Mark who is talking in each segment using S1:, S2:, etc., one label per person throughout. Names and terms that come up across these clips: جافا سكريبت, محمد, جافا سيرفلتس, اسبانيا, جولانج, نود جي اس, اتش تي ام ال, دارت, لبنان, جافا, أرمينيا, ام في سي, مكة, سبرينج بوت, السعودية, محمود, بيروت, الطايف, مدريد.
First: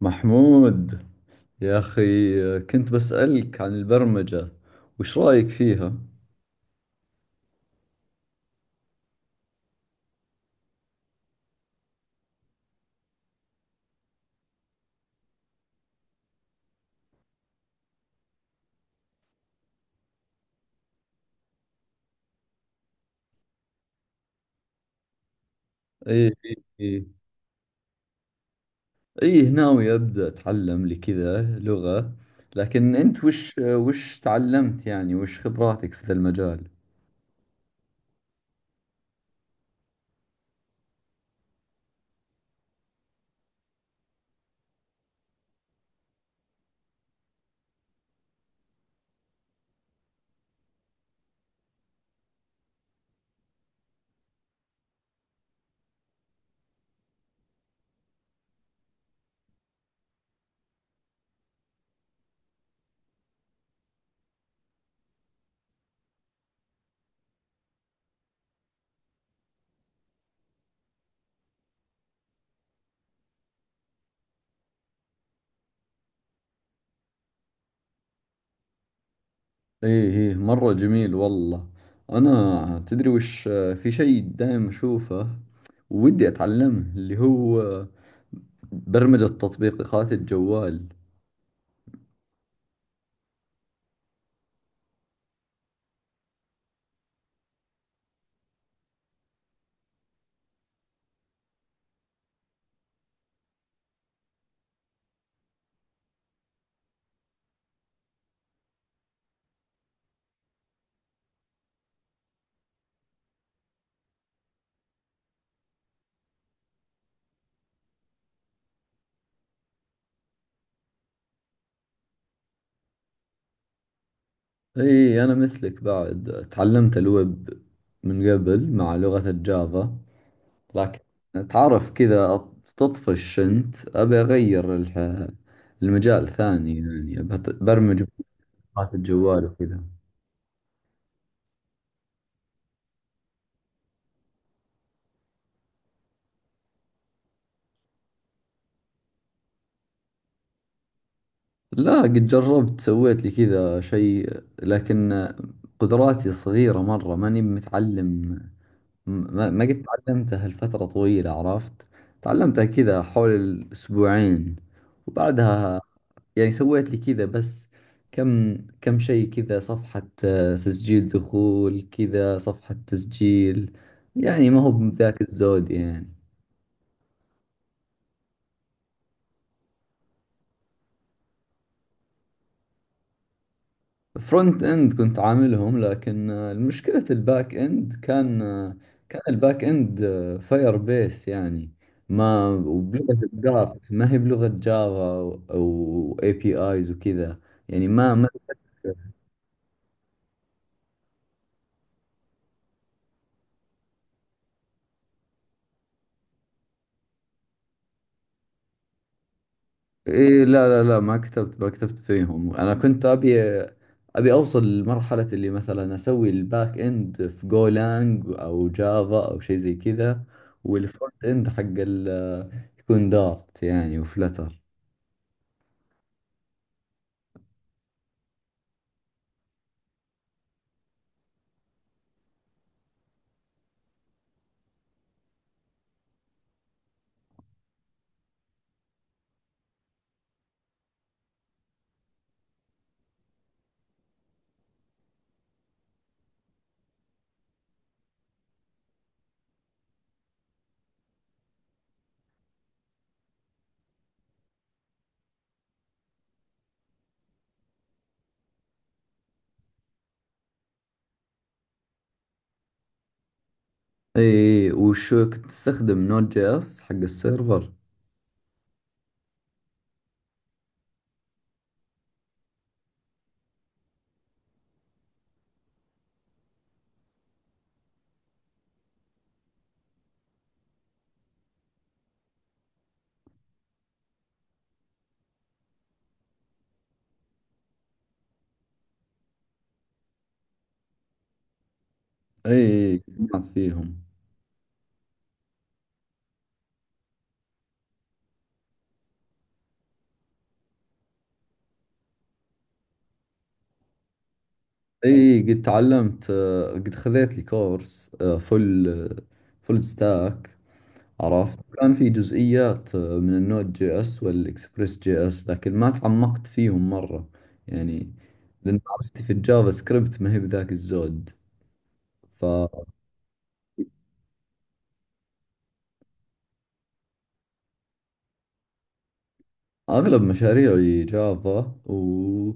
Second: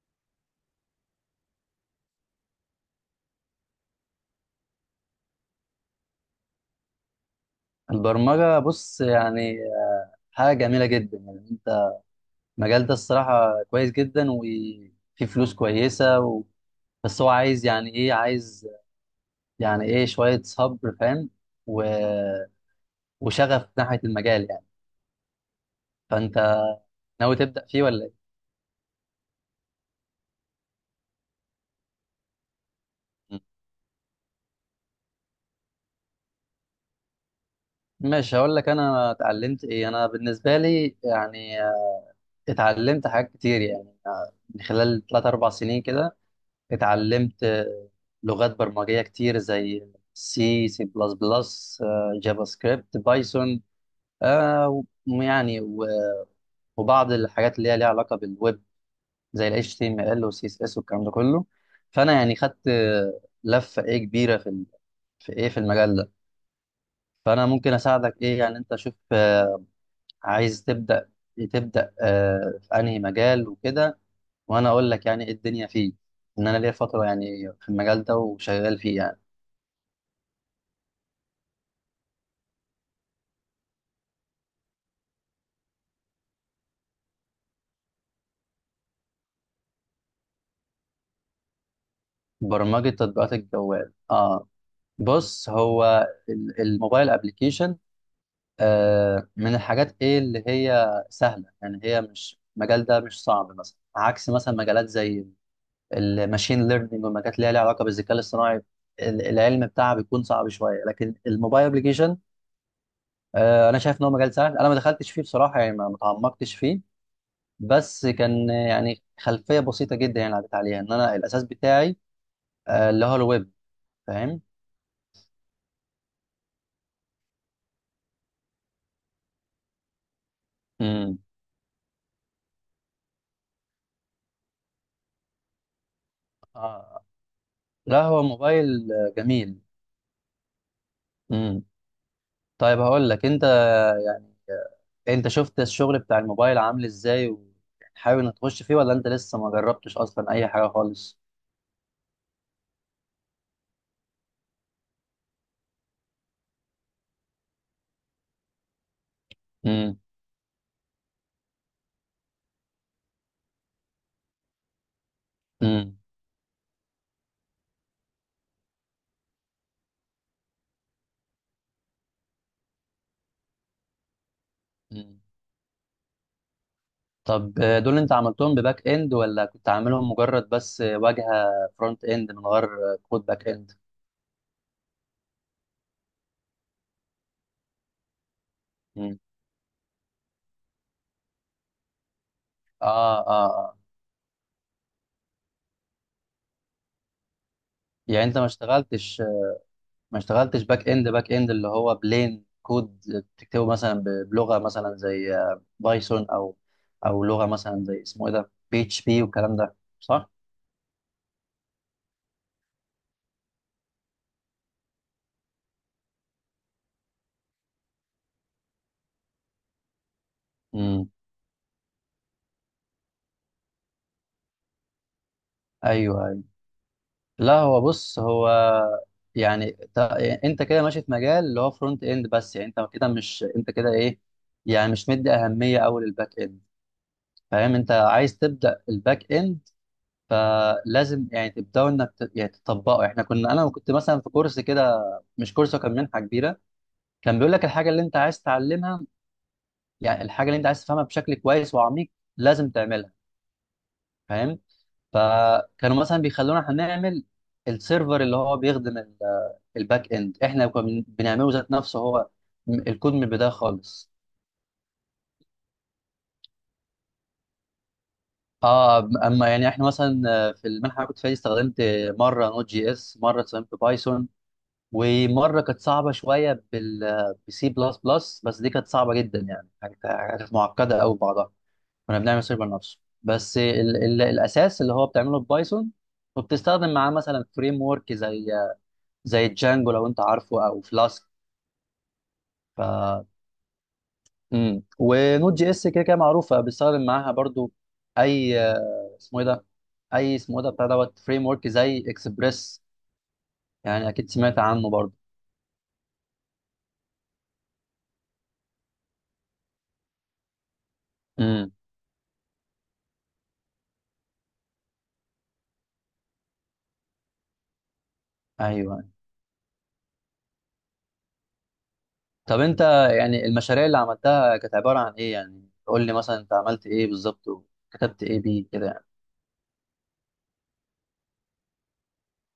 S1: محمود، يا أخي كنت بسألك عن البرمجة، وش رأيك فيها؟
S2: البرمجة، بص يعني حاجة جميلة جدا. يعني انت، المجال ده الصراحة كويس جدا وفيه فلوس كويسة بس هو عايز، يعني ايه، شوية صبر، فاهم؟ و... وشغف ناحية المجال يعني.
S1: إيه إيه
S2: فانت
S1: إيه
S2: ناوي تبدأ فيه ولا ايه؟
S1: ناوي أبدأ أتعلم لي كذا لغة، لكن أنت
S2: مم.
S1: وش تعلمت؟ يعني وش خبراتك في ذا المجال؟
S2: ماشي، هقول لك انا اتعلمت ايه. انا بالنسبة لي يعني اتعلمت حاجات كتير يعني من خلال 3 4 سنين كده. اتعلمت لغات برمجية كتير زي سي سي بلس بلس، جافا سكريبت، بايثون، آه، ويعني و- وبعض الحاجات اللي هي ليها علاقة بالويب زي ال HTML وال CSS والكلام ده كله. فأنا يعني خدت لفة إيه كبيرة في ال- في إيه في المجال ده. فأنا ممكن أساعدك. إيه يعني؟ أنت شوف، عايز تبدأ في أنهي مجال وكده، وأنا أقول لك يعني إيه الدنيا فيه. إن أنا ليا فترة يعني في المجال ده وشغال فيه يعني.
S1: إيه إيه، مرة جميل والله. أنا تدري وش؟ في شيء دائم أشوفه ودي أتعلمه، اللي هو برمجة تطبيقات الجوال.
S2: برمجة تطبيقات الجوال، اه. بص، هو الموبايل ابلكيشن من الحاجات، ايه، اللي هي سهلة. يعني هي مش، المجال ده مش صعب مثلا، عكس مثلا مجالات زي الماشين ليرنينج والمجالات اللي هي ليها علاقة بالذكاء الاصطناعي. العلم بتاعها بيكون صعب شوية. لكن الموبايل ابلكيشن انا شايف ان هو مجال سهل. انا ما دخلتش فيه بصراحة يعني ما تعمقتش فيه. بس كان، يعني خلفية بسيطة جدا يعني عدت عليها ان انا الاساس بتاعي اللي هو الويب. فاهم؟
S1: اي انا مثلك، بعد تعلمت الويب من قبل مع لغة الجافا، لكن
S2: امم،
S1: تعرف كذا تطفش. انت ابي اغير المجال ثاني،
S2: اه،
S1: يعني أبي
S2: لا،
S1: برمج
S2: هو موبايل.
S1: بلغات الجوال
S2: جميل.
S1: وكذا.
S2: امم طيب هقول لك، انت يعني انت شفت الشغل بتاع الموبايل عامل ازاي، وحابب انك تخش فيه ولا انت لسه ما جربتش اصلا اي حاجه خالص؟
S1: لا، قد جربت، سويت لي كذا شيء، لكن قدراتي صغيرة مرة، ماني متعلم. ما قد
S2: امم،
S1: تعلمتها لفترة طويلة، عرفت؟ تعلمتها كذا حول الأسبوعين وبعدها
S2: امم،
S1: يعني سويت لي كذا بس. كم كم شيء، كذا صفحة تسجيل دخول، كذا صفحة تسجيل. يعني ما هو
S2: امم.
S1: بذاك الزود يعني.
S2: طب دول انت عملتهم بباك اند ولا كنت عاملهم مجرد بس واجهه فرونت اند من غير كود باك اند؟
S1: فرونت اند كنت عاملهم، لكن المشكلة الباك اند كان
S2: امم،
S1: كان الباك اند فاير بيس يعني، ما
S2: اه،
S1: وبلغة
S2: اه، اه.
S1: دارت، ما هي بلغة جافا او اي بي ايز وكذا. يعني ما
S2: يعني
S1: ما
S2: انت ما اشتغلتش باك اند، باك اند اللي هو بلين كود بتكتبه مثلا بلغه مثلا زي بايثون، او لغه مثلا زي اسمه ايه ده، بي اتش بي والكلام ده، صح؟
S1: إيه. لا، ما كتبت، ما كتبت فيهم. انا كنت ابي ابي اوصل لمرحلة اللي مثلا اسوي الباك اند في جولانج او جافا او شيء زي كذا،
S2: امم،
S1: والفرونت اند حق ال- يكون دارت يعني، وفلتر.
S2: ايوه، ايوه. لا، هو بص، هو يعني انت كده ماشي في مجال اللي هو فرونت اند بس. يعني انت كده مش، انت كده ايه، يعني مش مدي اهميه قوي للباك اند. فاهم؟ انت عايز تبدا الباك اند. فلازم يعني تبداوا انك يعني تطبقه. احنا كنا انا كنت مثلا في كورس كده. مش كورس، هو كان منحه كبيره. كان بيقول لك الحاجه اللي انت عايز تتعلمها. يعني الحاجه اللي انت عايز تفهمها بشكل كويس وعميق، لازم تعملها. فاهم؟ فكانوا مثلا بيخلونا احنا نعمل السيرفر اللي هو بيخدم الباك اند. احنا كنا بنعمله ذات نفسه هو، الكود من البدايه خالص.
S1: اي، وش كنت تستخدم؟ نود جي اس حق السيرفر؟
S2: اه. اما يعني احنا مثلا، في المنحه اللي كنت فيها دي، استخدمت مره نوت جي اس، مره استخدمت بايثون، ومره كانت صعبه شويه بسي بلس بلس. بس دي كانت صعبه جدا يعني، كانت معقده قوي بعضها. كنا بنعمل سيرفر نفسه. بس ال ال الاساس اللي هو بتعمله ببايثون، وبتستخدم معاه مثلا فريم ورك زي جانجو لو انت عارفه، او فلاسك. ف
S1: اي، ناس فيهم.
S2: ونود جي اس كده كده معروفه بيستخدم معاها برضو. اي، اسمه ايه ده، بتاع دوت فريم ورك زي اكسبريس، يعني اكيد سمعت عنه برضو.
S1: اي، قد تعلمت، قد خذيت لي كورس فل فل ستاك، عرفت؟
S2: امم،
S1: كان في جزئيات من النود جي اس والاكسبريس جي اس، لكن ما تعمقت فيهم مرة يعني. لأن
S2: ايوه.
S1: معرفتي في الجافا سكريبت ما هي بذاك الزود.
S2: طب انت يعني المشاريع اللي عملتها كانت عباره عن ايه؟ يعني قول لي مثلا انت عملت ايه بالظبط وكتبت ايه بيه كده يعني.
S1: فأغلب مشاريعي جافا، و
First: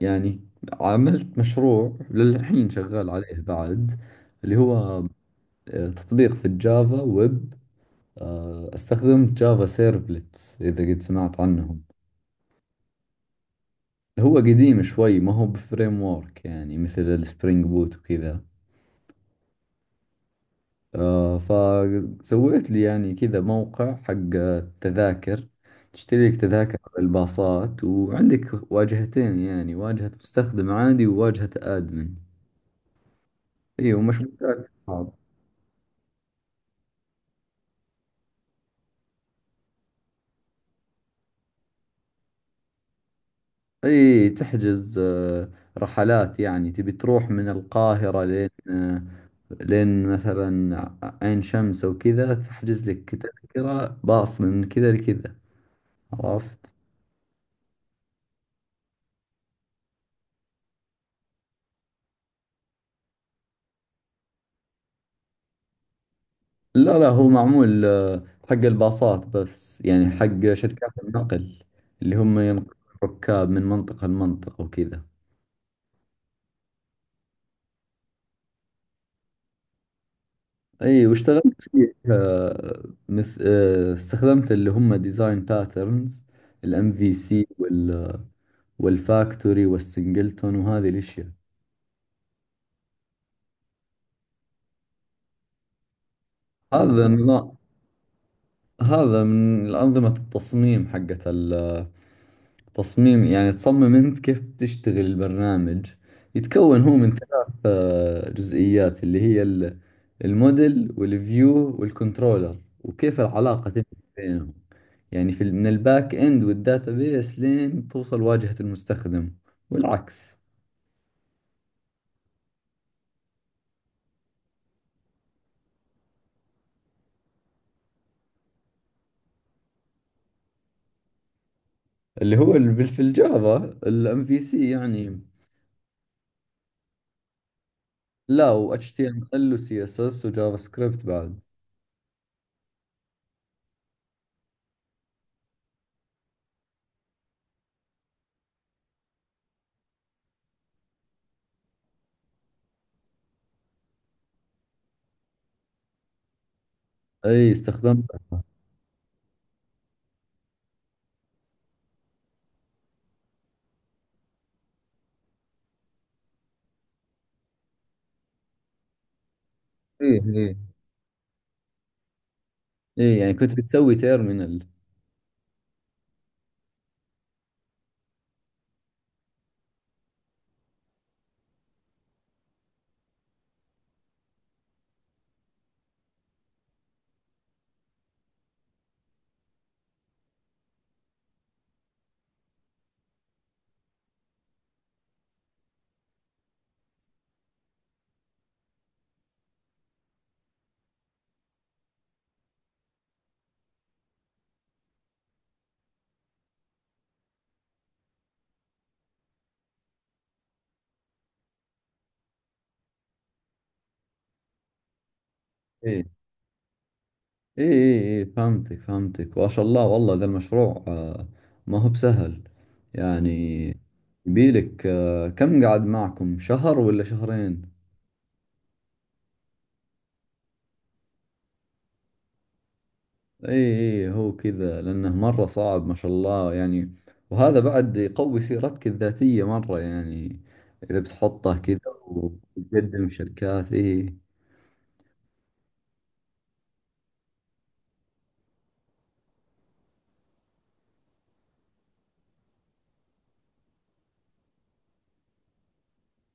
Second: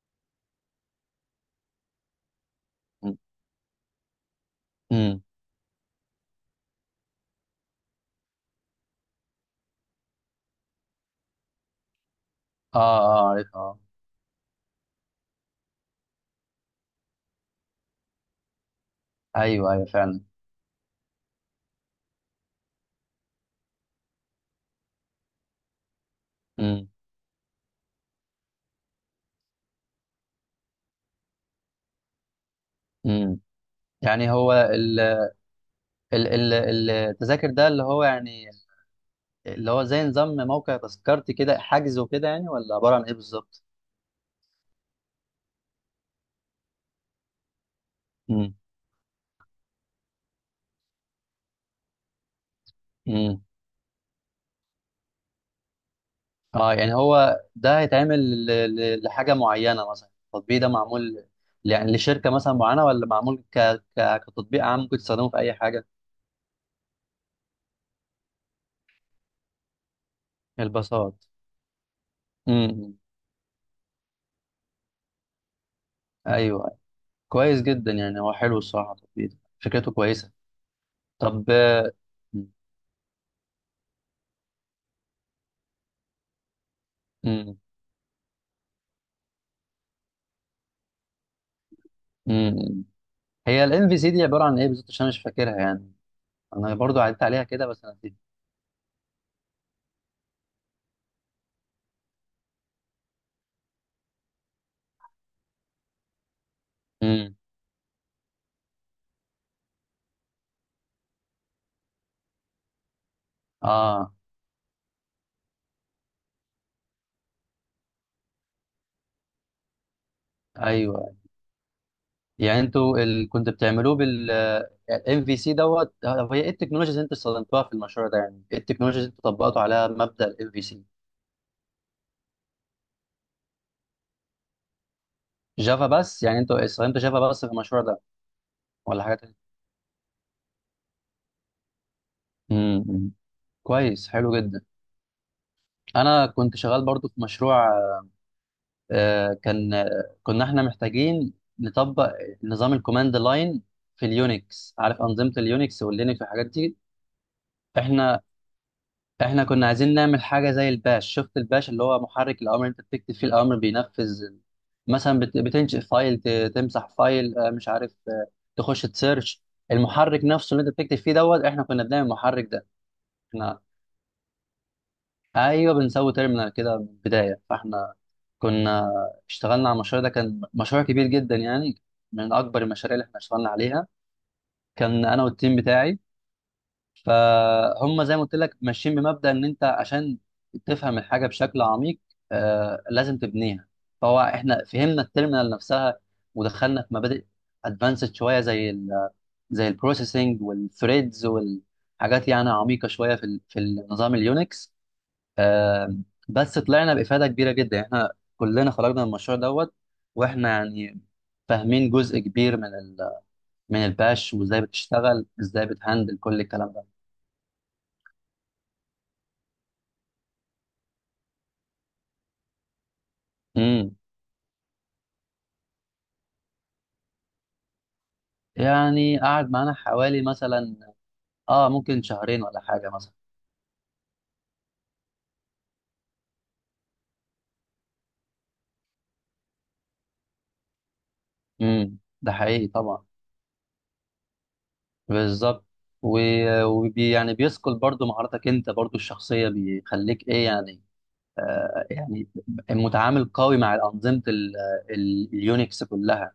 S1: يعني عملت مشروع للحين شغال عليه بعد، اللي هو
S2: امم،
S1: تطبيق في الجافا ويب. استخدمت جافا سيرفلتس، إذا قد سمعت عنهم.
S2: اه، اه، عارف. آه.
S1: هو قديم شوي، ما هو بفريم وورك يعني مثل السبرينج بوت وكذا.
S2: ايوه، ايوه، فعلا.
S1: فسويت لي يعني كذا موقع حق التذاكر، تشتري لك تذاكر
S2: امم،
S1: على الباصات، وعندك واجهتين يعني: واجهة مستخدم عادي وواجهة آدمن.
S2: امم.
S1: اي،
S2: يعني هو
S1: ومشبوكات
S2: ال
S1: بعض.
S2: ال ال التذاكر ده، اللي هو يعني اللي هو زي نظام موقع تذكرتي كده، حجز وكده يعني، ولا عباره عن ايه بالظبط؟
S1: اي، تحجز رحلات يعني، تبي تروح من القاهرة لين
S2: امم،
S1: لين مثلا عين شمس وكذا، تحجز لك
S2: امم،
S1: تذكرة باص من كذا لكذا،
S2: اه.
S1: عرفت؟
S2: يعني هو ده هيتعمل لحاجه معينه، مثلا التطبيق ده معمول يعني لشركه مثلا معينه، ولا معمول ك ك كتطبيق عام ممكن تستخدمه في اي حاجه؟
S1: لا، هو معمول حق الباصات بس، يعني حق شركات
S2: الباصات.
S1: النقل اللي هم ينقلون
S2: امم،
S1: الركاب من منطقة لمنطقة وكذا.
S2: ايوه. كويس جدا يعني، هو حلو الصراحه، التطبيق ده فكرته كويسه.
S1: اي،
S2: طب،
S1: واشتغلت فيه مث... آه، استخدمت اللي هم ديزاين باترنز: الام في سي
S2: امم
S1: والفاكتوري والسنجلتون وهذه الاشياء.
S2: امم هي الام في سي دي عباره عن ايه بالظبط؟ عشان انا مش فاكرها يعني، انا برضو
S1: هذا
S2: عدت عليها
S1: النظام،
S2: كده بس انا نسيت.
S1: هذا من أنظمة التصميم حقت تصميم يعني، تصمم أنت كيف بتشتغل البرنامج. يتكون هو من
S2: امم،
S1: ثلاث جزئيات، اللي هي الموديل والفيو والكنترولر، وكيف العلاقة تبني
S2: اه،
S1: بينهم. يعني في من الباك إند والداتابيس لين توصل واجهة المستخدم والعكس.
S2: ايوه. يعني انتوا كنت بتعملوه بال ام في سي دوت. طب هي ايه التكنولوجيز اللي انتوا استخدمتوها في المشروع ده؟ يعني ايه التكنولوجيز اللي انتوا طبقتوا عليها مبدأ الام في سي؟
S1: اللي هو في الجافا، الام في سي يعني.
S2: جافا بس؟ يعني انتوا استخدمتوا جافا بس في المشروع ده
S1: لا، و اتش تي
S2: ولا
S1: ام
S2: حاجات تانية؟
S1: ال وسي اس اس وجافا سكريبت بعد.
S2: امم. كويس، حلو جدا. انا كنت شغال برضو في مشروع، آه، كان آه، كنا احنا محتاجين نطبق نظام الكوماند لاين في اليونكس، عارف أنظمة اليونكس واللينكس والحاجات دي؟
S1: اي،
S2: احنا
S1: استخدمتها.
S2: احنا كنا عايزين نعمل حاجة زي الباش. شفت الباش؟ اللي هو محرك الأمر، انت بتكتب فيه الأمر بينفذ، مثلا بتنشئ فايل، تمسح فايل، مش عارف، تخش تسيرش. المحرك
S1: ايه
S2: نفسه
S1: ايه
S2: اللي انت بتكتب فيه دوت، احنا كنا بنعمل المحرك ده.
S1: ايه يعني كنت بتسوي تيرمينال؟
S2: ايوه، بنسوي تيرمينال كده من البدايه. فاحنا كنا اشتغلنا على المشروع ده، كان مشروع كبير جدا يعني، من اكبر المشاريع اللي احنا اشتغلنا عليها. كان انا والتيم بتاعي، فهم زي ما قلت لك ماشيين بمبدأ ان انت عشان تفهم الحاجه بشكل عميق لازم تبنيها. فهو احنا فهمنا التيرمينال نفسها، ودخلنا في مبادئ ادفانسد شويه زي البروسيسنج والثريدز والحاجات، يعني عميقه شويه في النظام اليونكس. آم، بس طلعنا بإفادة كبيرة جدا يعني، احنا كلنا خرجنا من المشروع دوت. واحنا يعني فاهمين جزء كبير من ال من الباش وازاي بتشتغل، ازاي بتهندل كل الكلام ده.
S1: اي، فهمتك، فهمتك. وما شاء الله، والله ذا المشروع ما هو بسهل يعني.
S2: امم.
S1: يبيلك كم قعد معكم، شهر ولا شهرين؟
S2: يعني قعد معانا حوالي، مثلا، اه ممكن شهرين ولا حاجة مثلا.
S1: اي اي، هو كذا، لانه مرة صعب ما شاء الله يعني. وهذا بعد يقوي سيرتك الذاتية مرة يعني، اذا بتحطه كذا
S2: امم، ده حقيقي طبعا.
S1: وتقدم شركات. اي،
S2: بالظبط. و- وبي يعني بيثقل برضو مهاراتك انت برضو الشخصية، بيخليك ايه يعني يعني متعامل قوي مع أنظمة اليونكس كلها.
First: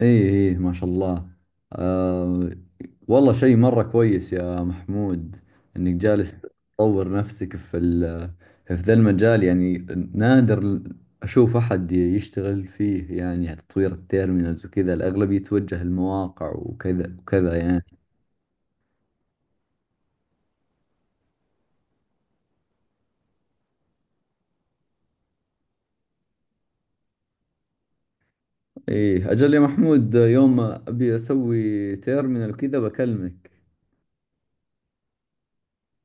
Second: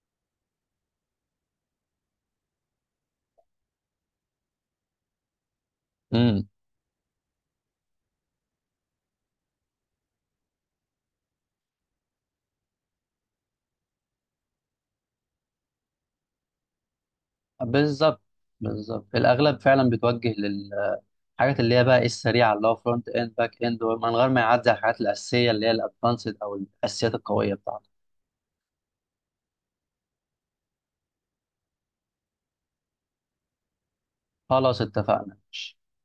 S1: ايه ايه، ما شاء الله. آه، والله شيء مرة كويس يا محمود، انك جالس تطور نفسك في في ذا المجال يعني. نادر اشوف احد يشتغل فيه، يعني تطوير التيرمينالز وكذا. الاغلب يتوجه المواقع وكذا وكذا يعني.
S2: بالظبط، بالظبط. الاغلب فعلا بيتوجه للحاجات اللي هي بقى ايه السريعه اللي هو فرونت اند، باك اند، من غير ما يعدي على الحاجات الاساسيه اللي هي الادفانسد او الاساسيات القويه بتاعته.
S1: ايه، اجل يا محمود، يوم ابي اسوي تيرمينال وكذا بكلمك.
S2: خلاص، اتفقنا.